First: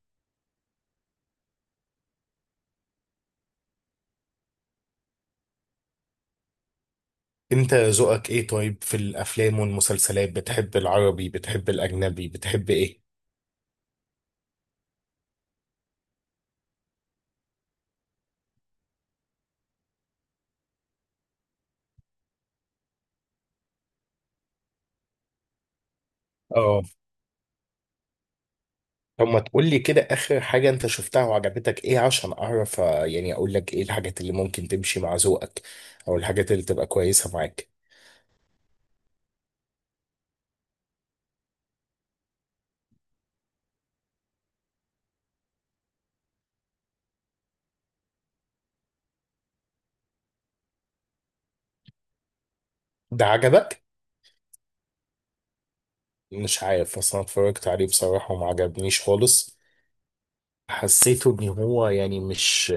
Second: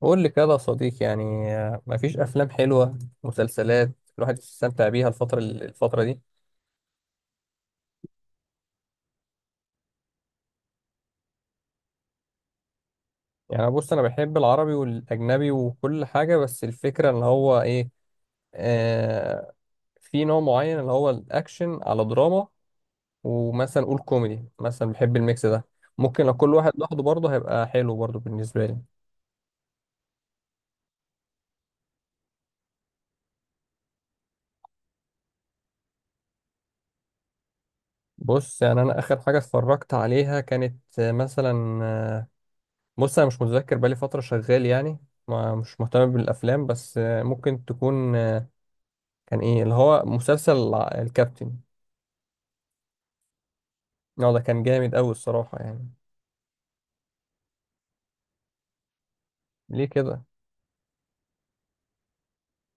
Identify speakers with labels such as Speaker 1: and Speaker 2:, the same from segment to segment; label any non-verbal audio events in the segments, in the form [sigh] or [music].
Speaker 1: قول لي كده يا صديقي، يعني مفيش افلام حلوه، مسلسلات الواحد يستمتع بيها الفتره دي.
Speaker 2: انت ذوقك ايه؟ طيب في الافلام والمسلسلات، بتحب العربي، بتحب الاجنبي، بتحب ايه؟
Speaker 1: يعني بص، انا بحب العربي والاجنبي وكل حاجه، بس الفكره ان هو ايه. آه في نوع معين اللي هو الاكشن على دراما، ومثلا قول كوميدي، مثلا بحب الميكس ده. ممكن لو كل واحد
Speaker 2: اه.
Speaker 1: لوحده برضه هيبقى حلو برضه بالنسبه لي.
Speaker 2: طب ما تقول لي كده اخر حاجة انت شفتها وعجبتك ايه عشان اعرف، يعني اقول لك ايه الحاجات اللي ممكن تمشي مع ذوقك، او الحاجات اللي تبقى كويسة معاك.
Speaker 1: بص، يعني انا اخر حاجه اتفرجت عليها كانت مثلا. بص، انا مش متذكر، بقالي فتره شغال يعني، ما مش مهتم بالافلام، بس ممكن تكون كان ايه اللي هو مسلسل الكابتن.
Speaker 2: ده عجبك؟
Speaker 1: اه، ده كان جامد قوي الصراحه يعني.
Speaker 2: مش عارف اصلا، اتفرجت عليه بصراحة وما عجبنيش خالص.
Speaker 1: ليه كده؟
Speaker 2: حسيته ان هو يعني مش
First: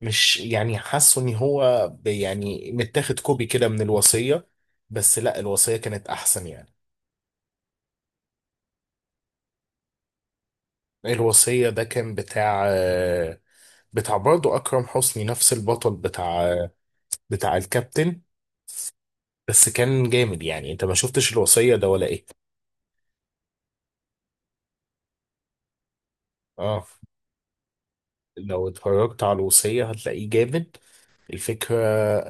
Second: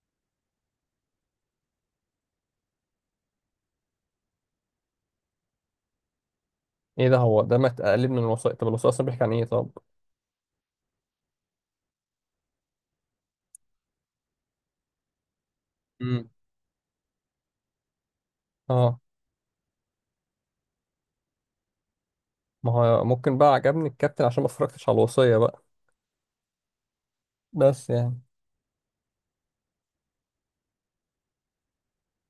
Speaker 2: مش يعني حاسه ان هو يعني متاخد كوبي كده من الوصية. بس لا، الوصية كانت احسن يعني.
Speaker 1: ايه ده؟ هو ده ما اقلب من الوثائق؟ طب الوثائق اصلا بيحكي عن ايه طب؟
Speaker 2: الوصية ده كان بتاع بتاع برضه أكرم حسني، نفس البطل
Speaker 1: مم.
Speaker 2: بتاع الكابتن.
Speaker 1: اه،
Speaker 2: بس كان جامد يعني. أنت ما شفتش الوصية ده ولا إيه؟
Speaker 1: ما هو ممكن بقى عجبني الكابتن عشان ما اتفرجتش على الوصيه بقى.
Speaker 2: آه.
Speaker 1: بس يعني.
Speaker 2: لو اتفرجت على الوصية هتلاقيه جامد. الفكرة،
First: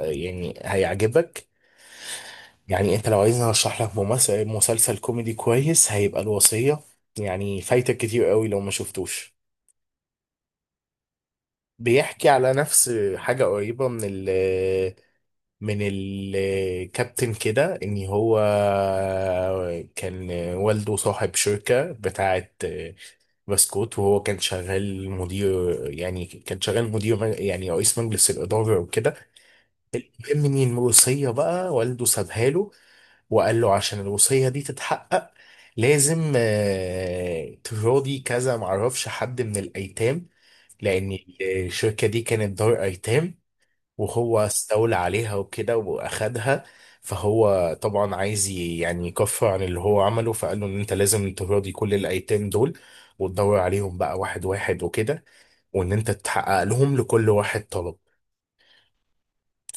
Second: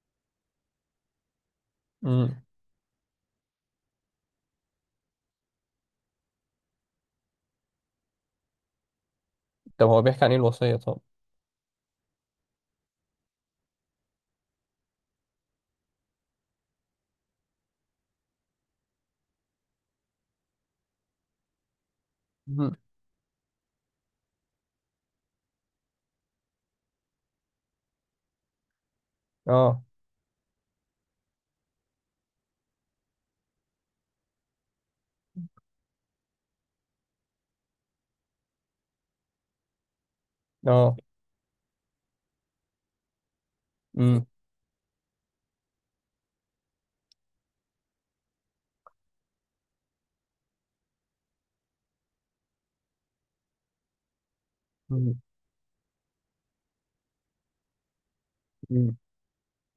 Speaker 2: يعني هيعجبك.
Speaker 1: امم.
Speaker 2: يعني أنت لو عايزني أرشح لك ممثل مسلسل كوميدي كويس، هيبقى الوصية. يعني فايتك كتير قوي لو ما شفتوش.
Speaker 1: طب هو بيحكي عن ايه الوصيه طب؟
Speaker 2: بيحكي على نفس حاجة قريبة من ال من الكابتن كده، ان هو كان والده صاحب شركة بتاعة
Speaker 1: مم.
Speaker 2: بسكوت، وهو كان شغال مدير، يعني رئيس مجلس الإدارة وكده.
Speaker 1: اه.
Speaker 2: المهم ان الوصية بقى والده سابها له، وقال له عشان الوصية دي تتحقق لازم تراضي كذا، معرفش حد من الأيتام،
Speaker 1: اه.
Speaker 2: لأن الشركة دي كانت دار أيتام،
Speaker 1: امم.
Speaker 2: وهو استولى عليها وكده واخدها. فهو طبعا عايز يعني يكفر عن اللي هو عمله، فقال له ان انت لازم تراضي كل الايتام دول، وتدور عليهم بقى واحد واحد
Speaker 1: امم.
Speaker 2: وكده، وان انت تحقق لهم لكل واحد طلب.
Speaker 1: امم.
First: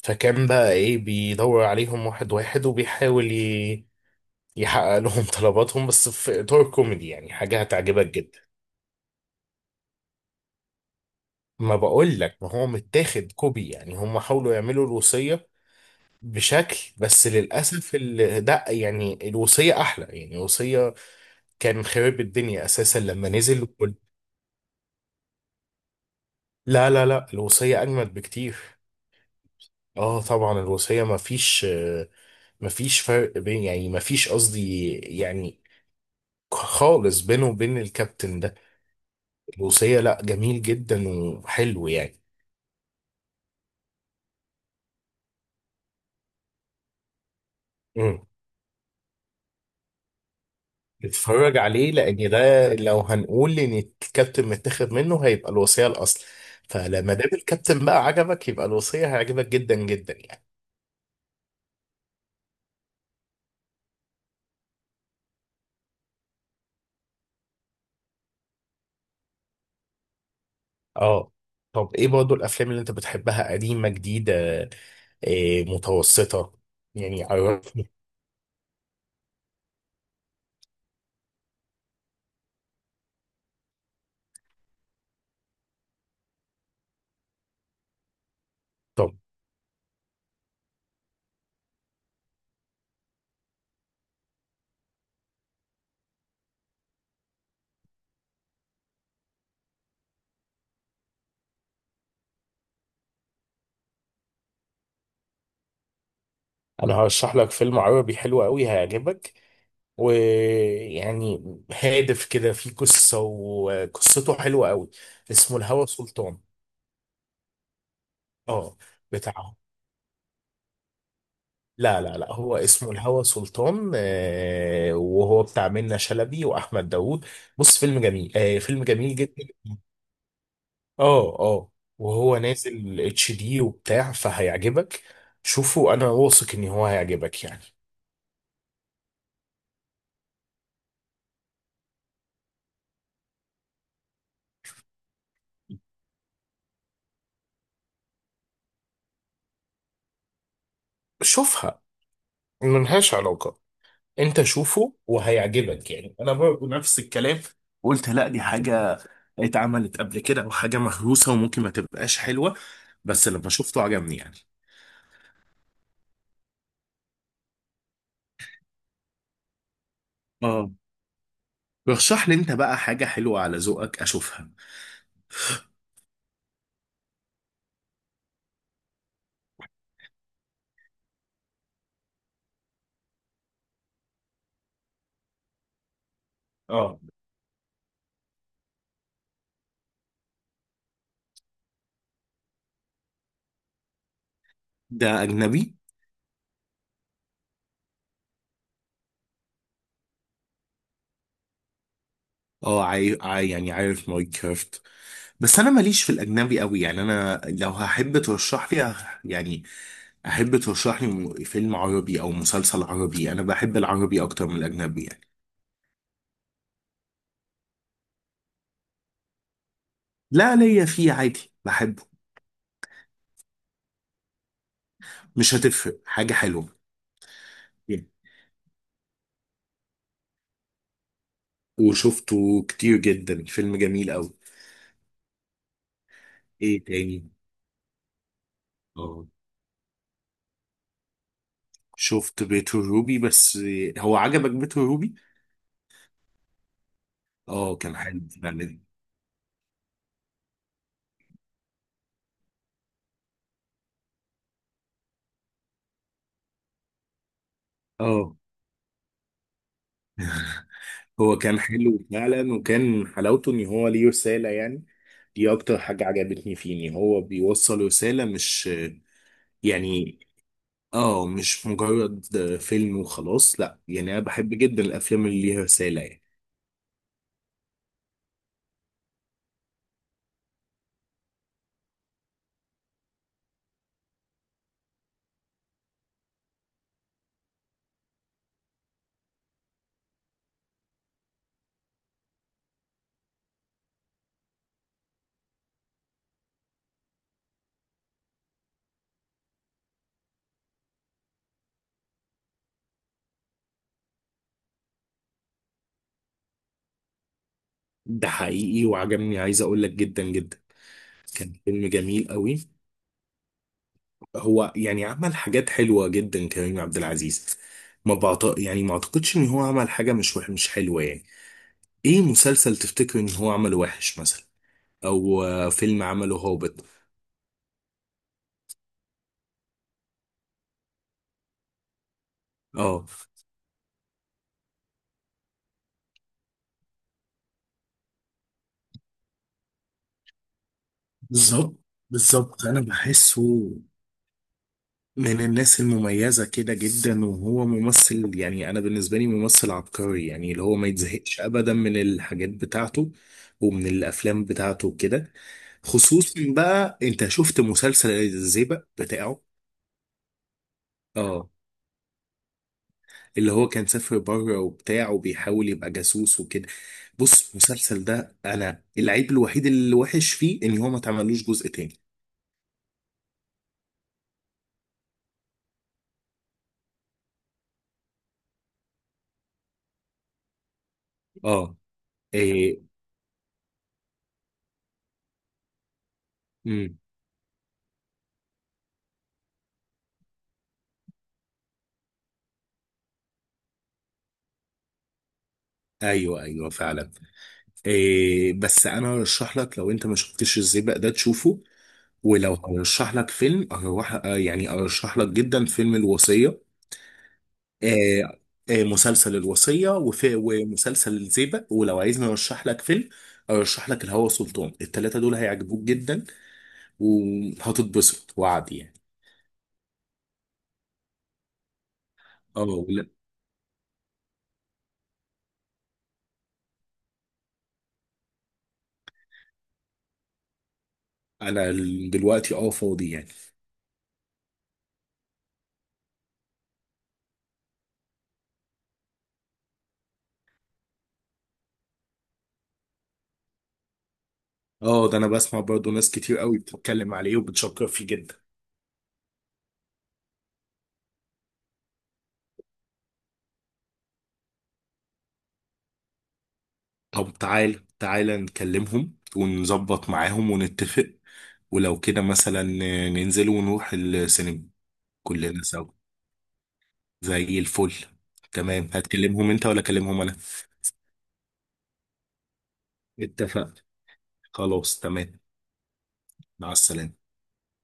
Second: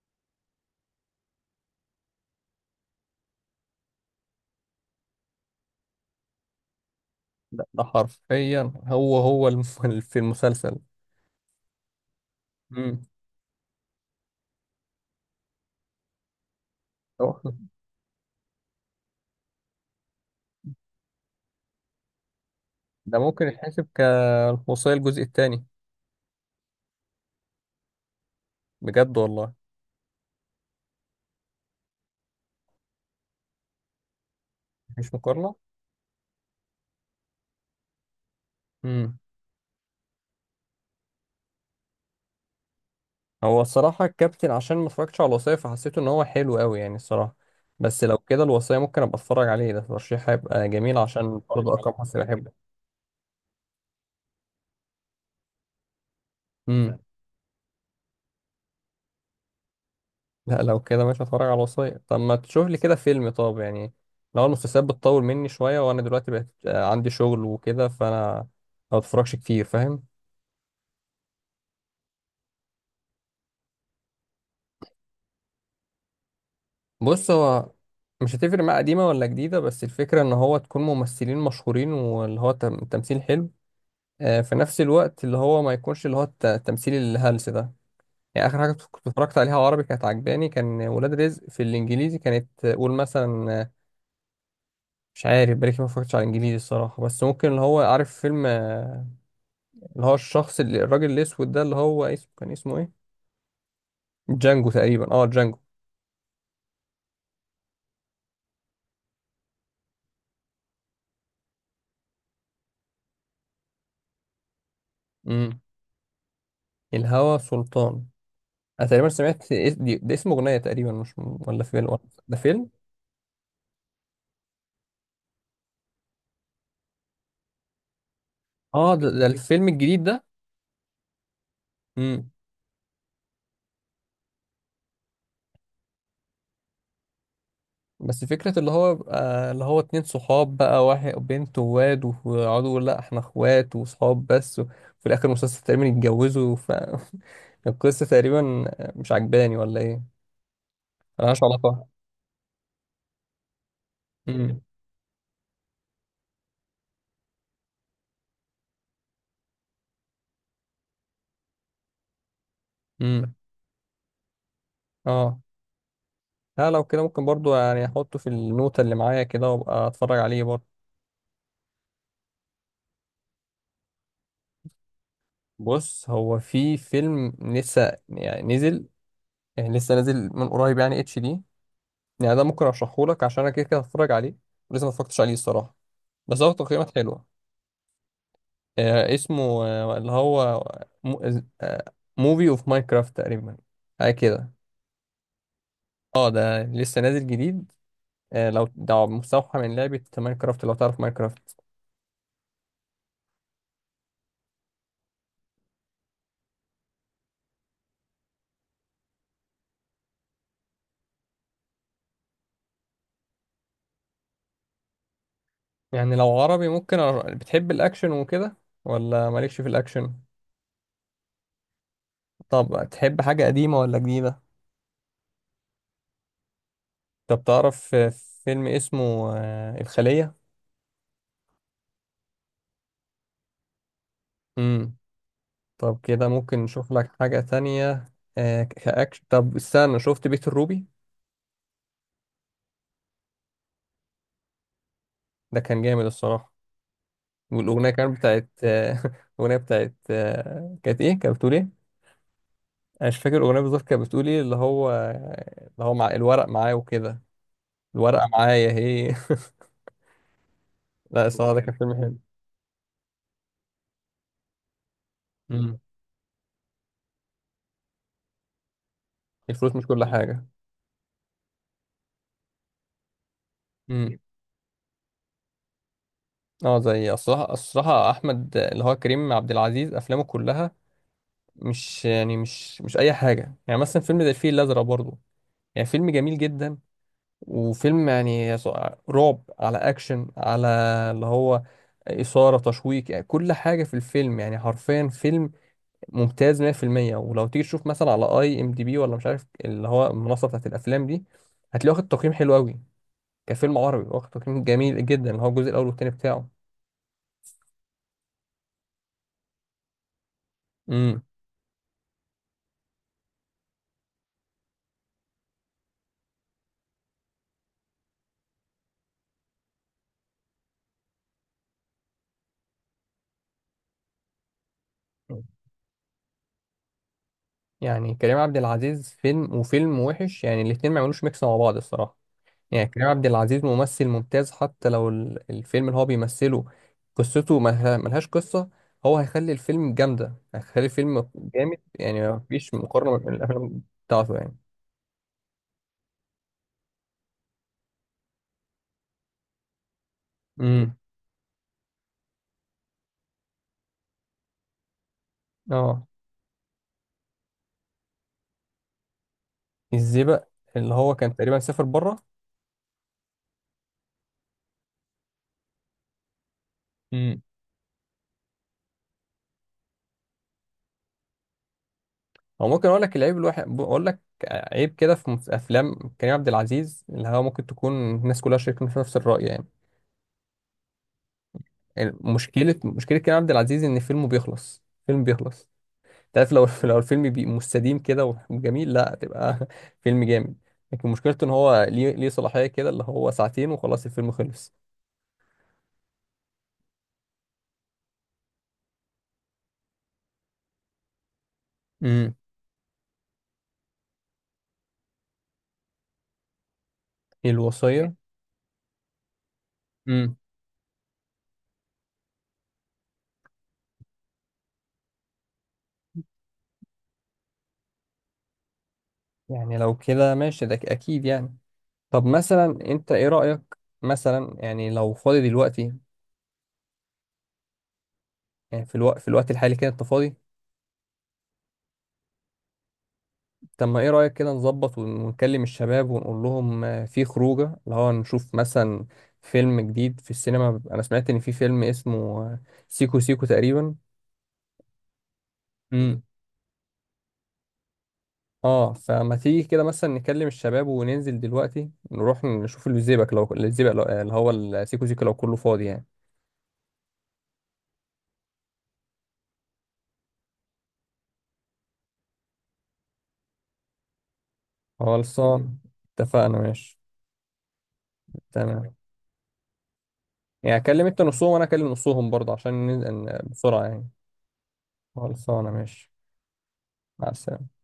Speaker 2: فكان بقى ايه بيدور عليهم واحد واحد، وبيحاول يحقق لهم [laughs] طلباتهم، بس في اطار كوميدي. يعني حاجة
Speaker 1: ده
Speaker 2: هتعجبك جدا.
Speaker 1: حرفيا هو [laughs] في المسلسل.
Speaker 2: ما بقول لك، ما هو متاخد كوبي يعني. هم حاولوا يعملوا الوصية بشكل، بس
Speaker 1: امم.
Speaker 2: للاسف ده يعني الوصيه احلى يعني. الوصيه كان خرب الدنيا اساسا
Speaker 1: ده
Speaker 2: لما
Speaker 1: ممكن
Speaker 2: نزل
Speaker 1: يتحسب كالمصرية الجزء الثاني.
Speaker 2: لا، لا، لا، الوصيه اجمد بكتير.
Speaker 1: بجد والله؟
Speaker 2: اه طبعا. الوصيه ما فيش فرق بين، يعني ما فيش، قصدي
Speaker 1: مش مقارنة.
Speaker 2: يعني، خالص بينه وبين الكابتن ده.
Speaker 1: امم.
Speaker 2: الوصيه لا، جميل جدا وحلو يعني.
Speaker 1: هو الصراحة الكابتن عشان ما اتفرجتش على الوصية فحسيته ان هو حلو قوي يعني الصراحة. بس لو كده الوصية ممكن ابقى اتفرج عليه، ده ترشيح هيبقى جميل عشان
Speaker 2: اتفرج
Speaker 1: برضه
Speaker 2: عليه
Speaker 1: اكرم حسني
Speaker 2: لان
Speaker 1: بحبه.
Speaker 2: ده، لو هنقول ان الكابتن متاخد منه، هيبقى الوصية الاصل.
Speaker 1: امم.
Speaker 2: فلما دام الكابتن بقى عجبك، يبقى الوصية هيعجبك جدا جدا يعني.
Speaker 1: لا، لو كده مش هتفرج على الوصية. طب ما تشوف لي كده فيلم طب يعني. لو المسلسلات بتطول مني شوية، وانا دلوقتي بقت عندي شغل وكده، فانا ما بتفرجش كتير، فاهم؟
Speaker 2: اه. طب ايه برضه الافلام اللي انت بتحبها؟ قديمة، جديدة، إيه، متوسطة؟ يعني
Speaker 1: بص، هو
Speaker 2: عرفني.
Speaker 1: مش هتفرق مع قديمة ولا جديدة، بس الفكرة ان هو تكون ممثلين مشهورين، واللي هو تمثيل حلو في نفس الوقت اللي هو ما يكونش اللي هو التمثيل الهلس ده. يعني اخر حاجة كنت
Speaker 2: طب
Speaker 1: اتفرجت عليها عربي كانت عجباني كان ولاد رزق، في الانجليزي كانت قول مثلا مش عارف بالك ما اتفرجتش على الانجليزي الصراحة، بس ممكن اللي هو عارف فيلم اللي هو الشخص اللي الراجل الاسود ده، اللي هو اسمه كان اسمه ايه؟ جانجو تقريبا. اه، جانجو.
Speaker 2: انا هرشح لك فيلم عربي حلو قوي هيعجبك، ويعني هادف كده فيه قصة وقصته حلوة قوي. اسمه
Speaker 1: امم.
Speaker 2: الهوى سلطان.
Speaker 1: الهوى سلطان.
Speaker 2: اه.
Speaker 1: انا تقريبا سمعت
Speaker 2: بتاع
Speaker 1: ده اسمه اغنيه تقريبا، مش ولا فيلم ولا.
Speaker 2: لا، لا، لا،
Speaker 1: ده
Speaker 2: هو
Speaker 1: فيلم؟
Speaker 2: اسمه الهوى سلطان، وهو بتاع منة شلبي واحمد داوود. بص، فيلم
Speaker 1: اه، ده,
Speaker 2: جميل
Speaker 1: ده
Speaker 2: جدا.
Speaker 1: الفيلم الجديد ده.
Speaker 2: اه، اه.
Speaker 1: امم.
Speaker 2: وهو نازل HD وبتاع، فهيعجبك. شوفه، انا واثق ان هو هيعجبك يعني.
Speaker 1: بس فكره اللي هو بقى اللي هو اتنين صحاب، بقى واحد بنت وواد، ويقعدوا يقولوا لا احنا اخوات وصحاب بس، وفي الاخر المسلسل تقريبا يتجوزوا، ف [laughs] القصه تقريبا، مش عجباني ولا ايه؟ ملهاش
Speaker 2: شوفها،
Speaker 1: علاقه.
Speaker 2: ملهاش علاقة. انت
Speaker 1: امم.
Speaker 2: شوفه وهيعجبك يعني. انا برضه نفس الكلام، قلت لا، دي حاجة اتعملت قبل كده وحاجة مهروسة وممكن ما تبقاش حلوة. بس
Speaker 1: امم.
Speaker 2: لما شفته عجبني يعني.
Speaker 1: اه. لا، لو كده ممكن برضو يعني احطه في النوتة اللي معايا كده وابقى اتفرج عليه برضو.
Speaker 2: اه. رشح لي انت بقى حاجة حلوة على ذوقك اشوفها.
Speaker 1: بص، هو في فيلم لسه يعني نزل، يعني لسه نازل من قريب، يعني HD. يعني ده ممكن ارشحه لك عشان انا كده كده هتفرج عليه، ولسه ما اتفرجتش عليه الصراحه، بس هو تقييمات
Speaker 2: اه،
Speaker 1: حلوه. اسمه اللي هو موفي اوف ماينكرافت تقريبا، حاجه كده.
Speaker 2: ده اجنبي.
Speaker 1: اه، ده لسه نازل جديد. لو ده مستوحى من لعبه ماينكرافت، لو تعرف ماينكرافت.
Speaker 2: اه، يعني عارف ماينكرافت. بس انا ماليش في الاجنبي قوي يعني. انا لو هحب ترشح لي يعني احب ترشح لي فيلم عربي او مسلسل عربي. انا بحب العربي اكتر من الاجنبي يعني.
Speaker 1: يعني لو عربي ممكن بتحب الاكشن وكده ولا مالكش في الاكشن؟
Speaker 2: لا، ليا فيه عادي بحبه.
Speaker 1: طب تحب حاجه قديمه ولا جديده؟
Speaker 2: مش هتفرق، حاجة حلوة.
Speaker 1: طب تعرف فيلم اسمه الخليه؟
Speaker 2: وشفته كتير جدا، فيلم جميل قوي.
Speaker 1: مم. طب كده ممكن
Speaker 2: ايه
Speaker 1: نشوف لك
Speaker 2: تاني؟
Speaker 1: حاجة تانية. كأكشن،
Speaker 2: اه.
Speaker 1: طب استنى، شفت بيت الروبي؟
Speaker 2: شفت بيت الروبي بس. هو عجبك بيت الروبي؟
Speaker 1: ده كان جامد الصراحة.
Speaker 2: اه
Speaker 1: والأغنية
Speaker 2: كان
Speaker 1: كانت
Speaker 2: حلو
Speaker 1: بتاعت
Speaker 2: فعلا.
Speaker 1: [laughs] الأغنية بتاعت كانت إيه؟ كانت بتقول إيه؟ أنا مش فاكر الأغنية بالظبط كانت بتقول إيه، اللي هو مع الورق معايا وكده، الورقة
Speaker 2: اه،
Speaker 1: معايا هي. [laughs] لا،
Speaker 2: هو
Speaker 1: الصراحة
Speaker 2: كان
Speaker 1: ده كان فيلم
Speaker 2: حلو
Speaker 1: حلو.
Speaker 2: فعلا، وكان حلاوته ان هو ليه رسالة يعني. دي اكتر
Speaker 1: مم.
Speaker 2: حاجة عجبتني فيه، ان هو بيوصل رسالة مش
Speaker 1: الفلوس مش كل
Speaker 2: يعني
Speaker 1: حاجة.
Speaker 2: اه مش مجرد فيلم وخلاص. لا يعني،
Speaker 1: مم.
Speaker 2: انا بحب جدا الافلام اللي ليها رسالة يعني.
Speaker 1: اه، زي الصراحة أحمد اللي هو كريم عبد العزيز أفلامه كلها مش يعني مش أي حاجة. يعني مثلا فيلم زي الفيل الأزرق برضه يعني فيلم جميل جدا، وفيلم يعني رعب على اكشن على اللي هو اثاره تشويق، يعني كل حاجه في الفيلم، يعني حرفيا فيلم ممتاز 100%. ولو تيجي تشوف مثلا على IMDB ولا مش عارف اللي هو المنصه بتاعت الافلام دي، هتلاقيه واخد تقييم حلو قوي كفيلم عربي، واخد تقييم جميل جدا اللي هو الجزء الاول والثاني بتاعه.
Speaker 2: ده حقيقي وعجبني، عايز اقول لك جدا جدا.
Speaker 1: امم.
Speaker 2: كان فيلم جميل قوي. هو يعني عمل حاجات حلوة جدا كريم عبد العزيز. ما بعت... يعني ما اعتقدش ان هو عمل حاجة مش مش حلوة يعني. ايه مسلسل تفتكر ان هو عمله وحش مثلا؟ او فيلم عمله هابط؟
Speaker 1: يعني كريم عبد العزيز فيلم وفيلم وحش، يعني الاتنين ما يعملوش ميكس مع بعض الصراحه. يعني
Speaker 2: اه.
Speaker 1: كريم عبد العزيز ممثل ممتاز، حتى لو الفيلم اللي هو بيمثله قصته ملهاش قصة، هو هيخلي الفيلم جامدة، هيخلي الفيلم
Speaker 2: بالظبط،
Speaker 1: جامد، يعني
Speaker 2: بالظبط،
Speaker 1: مفيش
Speaker 2: انا
Speaker 1: مقارنة بين
Speaker 2: بحسه
Speaker 1: الأفلام بتاعته يعني.
Speaker 2: من الناس المميزه كده جدا. وهو ممثل يعني، انا بالنسبه لي ممثل عبقري يعني، اللي هو ما
Speaker 1: امم.
Speaker 2: يتزهقش ابدا من الحاجات بتاعته ومن الافلام بتاعته وكده.
Speaker 1: اه،
Speaker 2: خصوصا بقى انت شفت مسلسل الزيبق بتاعه.
Speaker 1: الزئبق، اللي هو كان
Speaker 2: اه،
Speaker 1: تقريبا سافر بره.
Speaker 2: اللي هو كان سافر بره وبتاع وبيحاول يبقى جاسوس وكده.
Speaker 1: امم.
Speaker 2: بص المسلسل ده، انا العيب الوحيد اللي وحش فيه ان هو ما اتعملوش جزء تاني.
Speaker 1: هو ممكن أقول لك العيب الواحد، أقول لك عيب كده في أفلام كريم عبد العزيز اللي هو ممكن تكون الناس كلها شايفين في نفس الرأي يعني.
Speaker 2: اه.
Speaker 1: يعني مشكلة
Speaker 2: إيه.
Speaker 1: مشكلة كريم عبد العزيز إن فيلمه بيخلص، فيلم بيخلص. تعرف لو [laughs] لو
Speaker 2: امم.
Speaker 1: الفيلم بي مستديم كده وجميل لا، تبقى [laughs] فيلم جامد. لكن مشكلته ان هو ليه صلاحية كده، اللي هو ساعتين وخلاص الفيلم خلص.
Speaker 2: ايوه، ايوه، فعلا. إيه، بس انا ارشح لك، لو انت ما شفتش الزيبق ده تشوفه.
Speaker 1: امم.
Speaker 2: ولو هرشح لك فيلم، أروح آه، يعني ارشح لك جدا فيلم الوصية.
Speaker 1: الوصية.
Speaker 2: آه، مسلسل الوصية
Speaker 1: امم.
Speaker 2: ومسلسل الزيبق. ولو عايزني ارشح لك فيلم، ارشح لك الهوى سلطان. التلاتة دول هيعجبوك جدا وهتتبسط وعدي يعني.
Speaker 1: يعني لو كده ماشي، ده اكيد يعني. طب
Speaker 2: اه.
Speaker 1: مثلا انت ايه رأيك؟ مثلا يعني لو فاضي دلوقتي، يعني في الوقت الحالي كده انت فاضي؟
Speaker 2: انا دلوقتي فاضي يعني.
Speaker 1: طب ما ايه رأيك كده نظبط ونكلم الشباب ونقول لهم في خروجه، اللي هو نشوف مثلا فيلم جديد في السينما. انا سمعت ان في فيلم اسمه سيكو سيكو تقريبا.
Speaker 2: اه، ده انا بسمع برضو ناس
Speaker 1: امم.
Speaker 2: كتير قوي بتتكلم عليه وبتشكر فيه جدا.
Speaker 1: اه، فما تيجي كده مثلا نكلم الشباب وننزل دلوقتي نروح نشوف الزيبق، لو الزيبق لو اللي هو السيكو سيكو، لو كله فاضي يعني.
Speaker 2: طب، تعال تعال نكلمهم ونظبط معاهم ونتفق. ولو كده مثلا ننزل ونروح السينما كلنا
Speaker 1: خلصان.
Speaker 2: سوا.
Speaker 1: اتفقنا ماشي.
Speaker 2: زي الفل. تمام،
Speaker 1: تمام.
Speaker 2: هتكلمهم انت ولا اكلمهم انا؟
Speaker 1: يعني اكلم انت نصهم وانا اكلم نصهم برضه عشان ننزل
Speaker 2: اتفقنا،
Speaker 1: بسرعة يعني.
Speaker 2: خلاص تمام.
Speaker 1: خلصانة ماشي.
Speaker 2: مع السلامة.
Speaker 1: مع السلامة.